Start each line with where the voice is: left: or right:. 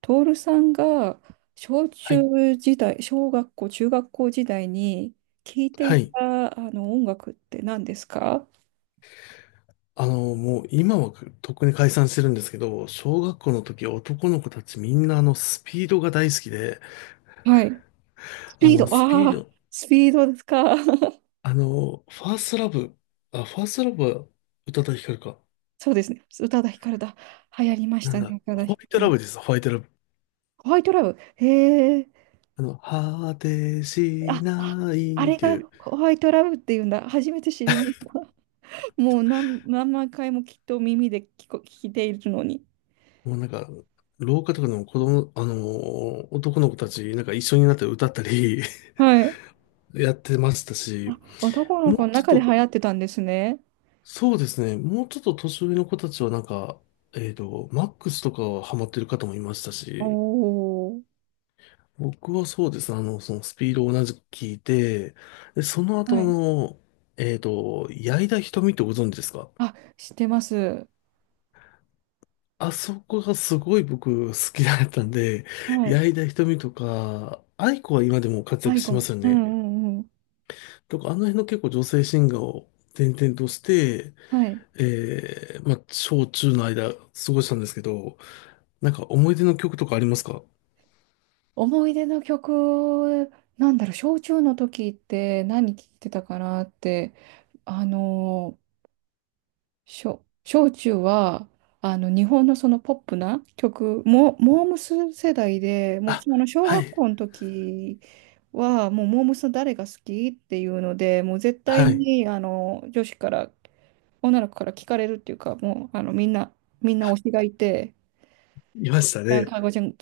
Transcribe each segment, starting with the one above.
right: トールさんが小
left: はい。
right: 中時代、小学校、中学校時代に聴いて
left: は
right: い
left: い。
right: たあの音楽って何ですか？
left: もう今はとっくに解散してるんですけど、小学校の時男の子たちみんなあのスピードが大好きで、
right: はい。ス
left: あ
right: ピー
left: の
right: ド、
left: スピ
right: あ
left: ー
right: あ、
left: ド、
right: スピードですか。
left: ファーストラブ、あ、ファーストラブは宇多田ヒカルか。
right: そうですね。宇多田ヒカルだ。流行りまし
left: なん
right: たね、
left: だ、
right: 宇多田
left: ホ
right: ヒ
left: ワ
right: カ
left: イ
right: ル
left: トラ
right: も。
left: ブです、ホワイトラブ。
right: ホワイトラブ。へえ。
left: 果てし
right: あ、あ、
left: な
right: あ
left: いっ
right: れ
left: て
right: が
left: いう、
right: ホワイトラブっていうんだ。初めて知りました。もう何、何万回もきっと耳で聞いているのに。
left: もうなんか、廊下とかでも子供、男の子たちなんか一緒になって歌ったり
right: はい。
left: やってましたし、
right: あ、男の
left: もう
right: 子の
left: ちょっ
right: 中で流
left: と
right: 行ってたんですね。
left: そうですね。もうちょっと年上の子たちはなんか、マックスとかはハマってる方もいましたし、
right: おー。
left: 僕はそうですね。そのスピードを同じく聞いて、で、その後
right: はい。
left: 矢井田瞳ってご存知ですか？
right: あ、知ってます。
left: あそこがすごい僕好きだったんで、
right: はい。
left: 矢井田瞳とか、愛子は今でも活
right: ア
left: 躍
right: イゴ
left: しま
right: ン。
left: すよ
right: うん
left: ね。
right: うんうん。
left: とか、あの辺の結構女性シンガーを転々として、
right: はい。
left: まあ、小中の間過ごしたんですけど、なんか思い出の曲とかありますか？
right: 思い出の曲、なんだろう、小中の時って何聴いてたかなって、あのー、小中は、日本のそのポップな曲、モームス世代で、もう
left: あ、
right: その小
left: は
right: 学
left: い、
right: 校の時は、もうモームス誰が好きっていうので、もう絶対
left: はい、
right: に、女子から女の子から聞かれるっていうか、もう、みんな、みんな推しがいて、
left: いました
right: なんか、
left: ね。
right: かごちゃん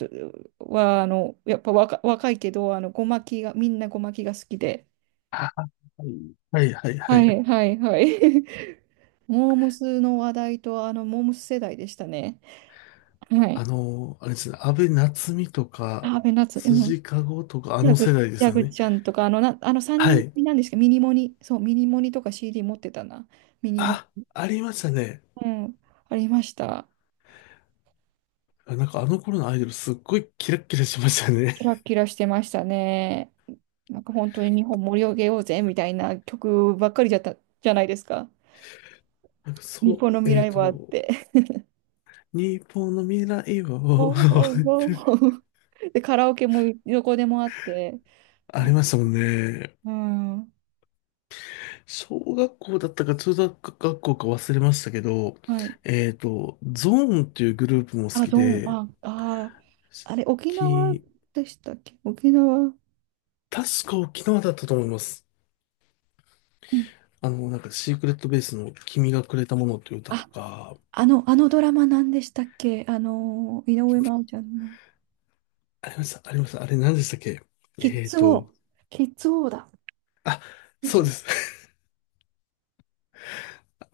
right: は、やっぱ若いけど、ごまきが、みんなごまきが好きで。
left: あ、はい、はい、は
right: は
left: い。
right: いはいはい。モームスの話題と、モームス世代でしたね。はい。
left: あれですね、安倍夏実とか、
right: あー、ベナツ、うん。
left: 辻かごとか、あ
right: ジャ
left: の
right: グ、
left: 世代です
right: ヤ
left: よ
right: グ
left: ね。
right: ちゃんとか、あの3
left: は
right: 人
left: い。
right: 組なんですけど、ミニモニ、そう、ミニモニとか CD 持ってたな。ミニモ
left: あ、
right: ニ、
left: ありましたね。
right: うん、ありました。
left: あ、なんかあの頃のアイドルすっごいキラッキラしましたね。
right: キラキラしてましたね。なんか本当に日本盛り上げようぜみたいな曲ばっかりじゃったじゃないですか。
left: なんか
right: 日
left: そ
right: 本の
left: う、
right: 未来はあって。
left: 日本の未来
right: わ
left: を
right: うわうわ うわうで、カラオケもどこでもあって。
left: あり
right: あ、
left: ましたもんね。
right: うん。
left: 小学校だったか中学学校か忘れましたけど、
right: はい。
left: ゾーンっていうグループも好
right: あ、
left: き
right: どん、
left: で、
right: あ、あー、あれ、沖縄
left: き、
right: でしたっけ沖縄。
left: 確か沖縄だったと思います。
right: うん。
left: なんかシークレットベースの君がくれたものっていう歌と
right: あ、
left: か、
right: あのドラマ何でしたっけ井上真央ちゃんの。
left: ありました、ありました。あれ何でしたっけ？
right: キッ
left: えっ
right: ズ王。
left: と、
right: キッズ王だ。キッ
left: そうで
right: ズ
left: す。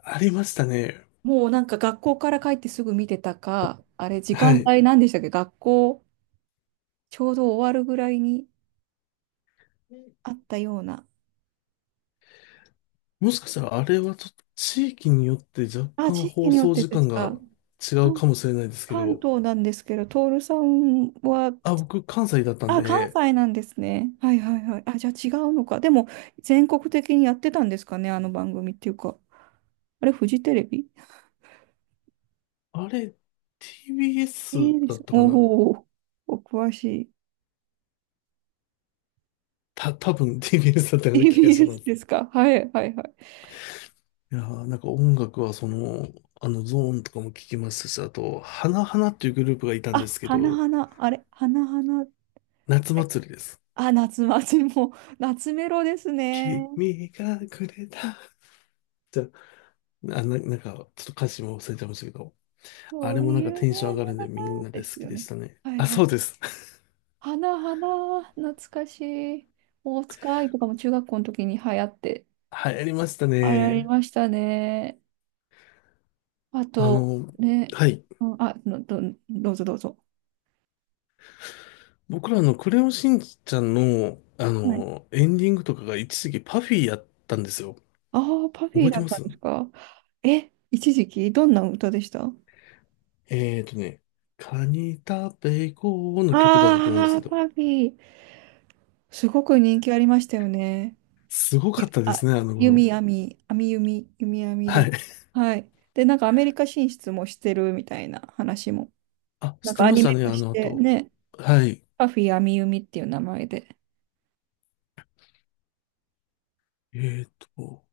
left: ありましたね。
right: もうなんか学校から帰ってすぐ見てたか、あれ時
left: は
right: 間
left: い。
right: 帯何でしたっけ学校ちょうど終わるぐらいにあったような。
left: もしかしたらあれはちょっと地域によって若
right: あ、
left: 干
right: 地域
left: 放
right: によっ
left: 送
right: て
left: 時
right: です
left: 間が
right: か。
left: 違う
right: 関、
left: かもしれないですけ
right: 関
left: ど、
right: 東なんですけど、徹さんは、
left: あ、僕関西だったん
right: あ、関
left: で、
right: 西なんですね。はいはいはい。あ、じゃあ違うのか。でも全国的にやってたんですかね、あの番組っていうか。あれ、フジテレビ
left: あれ TBS
right: えで
left: だ
right: す。
left: ったかな。
right: おお、お詳しい。
left: 多分 TBS だった ような気がしま
right: TBS
left: す。
right: ですか。はいはいはい。
left: いやーなんか音楽はその、あのゾーンとかも聞きましたし、あと、花々っていうグループがいたんで
right: あ、
left: すけ
right: 花
left: ど、
right: 々、あれ、花々。
left: 夏祭りです。
right: あ、夏祭りも、夏メロですね。
left: 君がくれた。じゃあ、なんか、ちょっと歌詞も忘れちゃいましたけど、あ
right: そ
left: れ
right: う
left: もなん
right: い
left: か
right: う
left: テンション
right: ね、
left: 上が
right: の
left: るんで
right: 中
left: みんな
right: で
left: で好
right: す
left: き
right: よ
left: で
right: ね。
left: したね。
right: はい
left: あ、
right: は
left: そう
right: い。
left: です。
right: 花花、懐かしい。大塚愛とかも中学校の時に流行って、
left: 流行りました
right: あれあり
left: ね。
right: ましたね。あ
left: あ
right: と、
left: の、
right: ね、
left: はい。
right: うん、あ、のど、どうぞどうぞ。
left: 僕らのクレヨンしんちゃんの、
right: はい。
left: エンディングとかが一時期パフィーやったんですよ。
right: ああ、パフィ
left: 覚
right: ー
left: えて
right: だっ
left: ま
right: たん
left: す？
right: ですか。え、一時期、どんな歌でしたあ
left: えーとね、カニ食べ行こうの曲だったと思うんです
right: あー、
left: けど、
right: パフィー。すごく人気ありましたよね。
left: すご
right: ゆ
left: かったで
right: あ、
left: すね、あの頃。
right: 弓網、網弓、弓網で。
left: はい。
right: はい。で、なんかアメリカ進出もしてるみたいな話も。
left: あ、
right: な
left: 知
right: ん
left: って
right: かア
left: まし
right: ニ
left: た
right: メ
left: ね、
right: 化
left: あ
right: し
left: の
right: て
left: 後。
right: ね、
left: はい。
right: パフィー網弓っていう名前で。
left: えーと、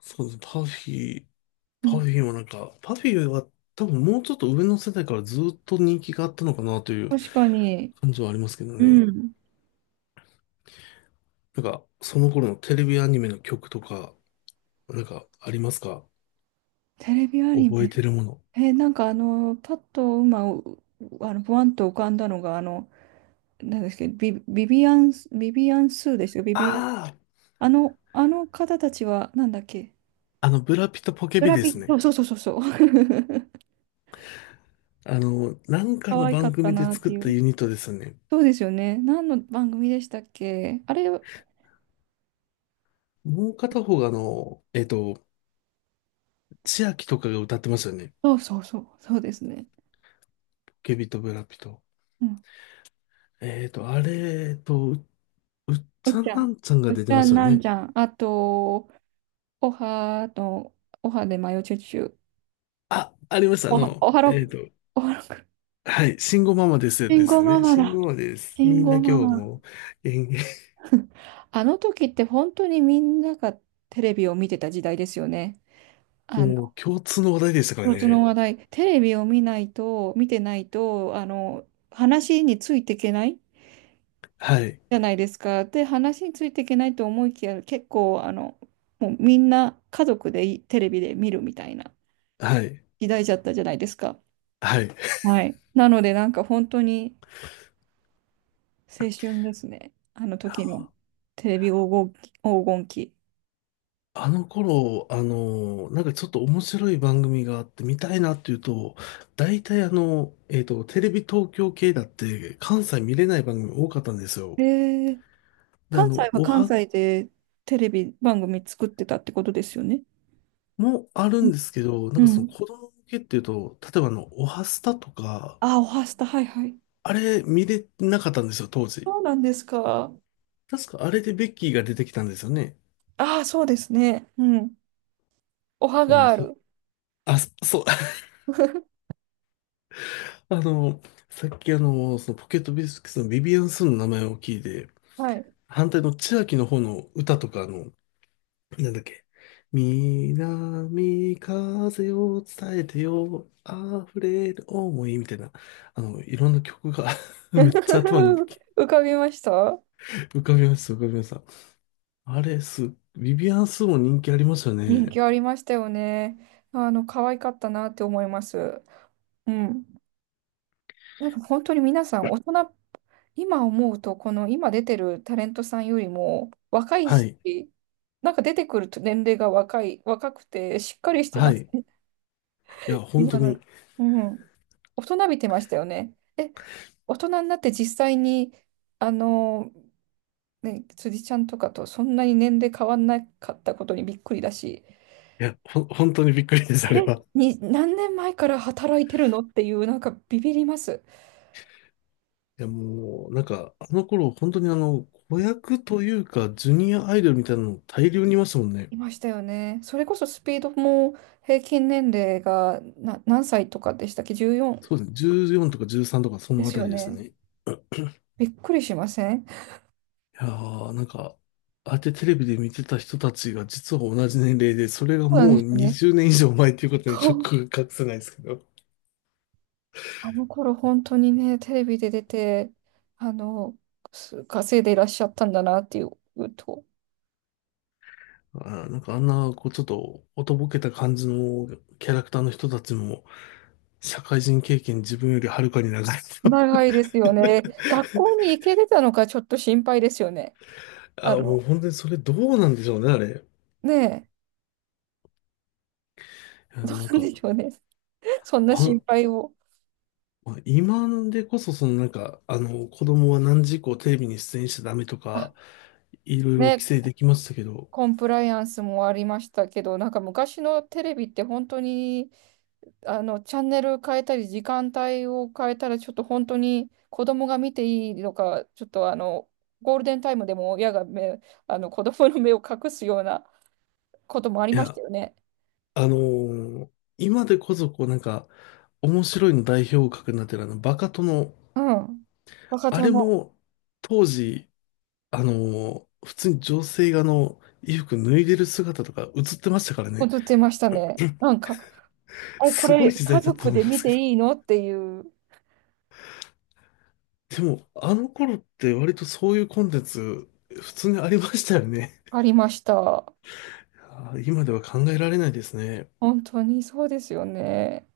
left: そうですね、パフィー、
right: う
left: パ
right: ん、
left: フィーもなんか、パフィーは多分もうちょっと上の世代からずっと人気があったのかなという
right: 確かに、
left: 感じはありますけど
right: う
left: ね。
right: ん。
left: なんか、その頃のテレビアニメの曲とか、なんか、ありますか？
right: テレビアニ
left: 覚え
right: メ。
left: てるもの。
right: なんかあの、パッと今、うあの、ブワンと浮かんだのが、あの、なんですけど、ビビアンスーですよ、ビビアン。
left: あ
right: あの、あの方たちは、なんだっけ、
left: あ、ブラピとポケ
right: ブ
left: ビ
right: ラ
left: で
right: ピ、
left: す
right: そ
left: ね。
right: うそうそうそう。そう
left: なんか
right: 可
left: の
right: 愛か
left: 番
right: った
left: 組で
right: なっ
left: 作
right: て
left: っ
right: い
left: た
right: う。
left: ユニットですよね。
right: そうですよね。何の番組でしたっけあれ、そ
left: もう片方が千秋とかが歌ってましたよね。
right: うそうそう、そうですね。
left: ポケビとブラピと。
right: うん。
left: あれ、うっ
right: お
left: ち
right: っ
left: ゃ
right: ち
left: ん
right: ゃ
left: な
right: ん。
left: んちゃんが
right: おっち
left: 出てま
right: ゃ
left: し
right: ん、
left: たよ
right: なん
left: ね。
right: ちゃん。あと、おはと、おはでマヨチュチュ。
left: あ、ありました。
right: おは、おはろく。おはろく。
left: はい、慎吾ママですで
right: 慎吾
left: す
right: マ
left: ね。
right: マ
left: 慎
right: だ。
left: 吾ママです。
right: 慎
left: みんな
right: 吾
left: 今日
right: ママ。
left: も、えー
right: あの時って本当にみんながテレビを見てた時代ですよね。あの、
left: もう共通の話題でしたから
right: 共通の
left: ね。
right: 話題、テレビを見ないと、見てないと、話についていけない
left: はい。
right: じゃないですか。で、話についていけないと思いきや、結構、あの、もうみんな家族でいテレビで見るみたいな
left: はい。
right: 時代じゃったじゃないですか。
left: はい。
right: はい。なので、なんか本当に青春ですね。あの時の
left: あ、
right: テレビ黄金期。黄金期。
left: あの頃、なんかちょっと面白い番組があって見たいなっていうと、大体テレビ東京系だって関西見れない番組多かったんですよ。
right: えー、
left: で、
right: 関西は
left: お
right: 関
left: は
right: 西でテレビ番組作ってたってことですよね。
left: もある
right: うん
left: んですけど、なん
right: う
left: かその
right: ん。
left: 子供向けっていうと、例えばおはスタとか、
right: あ、おはスタ、はいはい。
left: あれ見れなかったんですよ、当時。
right: そうなんですか。
left: 確かあれでベッキーが出てきたんですよね。
right: ああ、そうですね。うん。おは
left: あ、でも
right: ガール。
left: そう、あの、さっきそのポケットビスケッツのビビアン・スンの名前を聞いて、
right: はい。
left: 反対の千秋の方の歌とか、なんだっけ。南風を伝えてよ、溢れる思いみたいな、いろんな曲が めっちゃ頭に
right: 浮かびましたう
left: 浮かびました、浮かびました。あれ、ビビアン・スンも人気ありました
right: 人ん。
left: ね。
right: 気ありましたよね。あの、可愛かったなって思います。うん。なんか本当に皆さん、大人、今思うと、この今出てるタレントさんよりも若い
left: は
right: し、
left: い、
right: なんか出てくると年齢が若くて、しっかりして
left: は
right: ま
left: い。
right: す
left: い
right: ね。
left: や、本当
right: 今
left: に、い
right: の、うん。大人びてましたよね。え、大人になって実際に、あの、ね、辻ちゃんとかとそんなに年齢変わんなかったことにびっくりだし。
left: や、本当にびっくりです、あれ
right: え、
left: は。
right: に、何年前から働いてるのっていう、なんかビビります。
left: いやもう、なんか、あの頃、本当に子役というか、ジュニアアイドルみたいなの大量にいましたもんね。
right: いましたよね。それこそスピードも平均年齢がな、何歳とかでしたっけ？ 14
left: そうですね。14とか13とか、そ
right: で
left: のあ
right: す
left: た
right: よ
left: りです
right: ね。
left: ね。い
right: びっくりしません
left: やー、なんか、ああやってテレビで見てた人たちが、実は同じ年齢で、それが
right: そうなん
left: も
right: で
left: う
right: すよね。
left: 20年以上前っていうことに
right: そ
left: ショッ
right: う
left: クが隠せないですけど。
right: あの頃本当にね、テレビで出て、あの、す稼いでいらっしゃったんだなっていうと、
left: あなんかあんな、こう、ちょっと、おとぼけた感じのキャラクターの人たちも、社会人経験自分よりはるかに長い人。
right: 長いですよね。学校に行けてたのかちょっと心配ですよね。あ
left: もう
right: の、
left: 本当にそれどうなんでしょうね、あれ。
right: ねえ、
left: いや
right: どう
left: なん
right: なん
left: か、
right: でしょうね。そんな心
left: あ、
right: 配を。
left: まあ今でこそ、そのなんか、子供は何時以降テレビに出演しちゃダメとか、いろいろ規
right: ね、
left: 制できましたけど、
right: コンプライアンスもありましたけど、なんか昔のテレビって本当に、チャンネル変えたり、時間帯を変えたら、ちょっと本当に子供が見ていいのか、ちょっとあの、ゴールデンタイムでも親が目、子供の目を隠すようなこともあり
left: い
right: ました
left: や、
right: よね。
left: あのー今でこそ、こうなんか、面白いの代表格になってるあの、バカ殿、
right: うん。若
left: あれ
right: 殿、
left: も、当時、普通に女性が衣服脱いでる姿とか映ってましたからね、
right: 映ってましたね。なんか、あれ、こ
left: すご
right: れ
left: い時
right: 家
left: 代だったと
right: 族
left: 思い
right: で
left: ま
right: 見
left: すけ
right: て
left: ど。
right: いいのっていう、
left: でも、あの頃って割とそういうコンテンツ、普通にありましたよね。
right: ありました。
left: 今では考えられないですね。
right: 本当にそうですよね。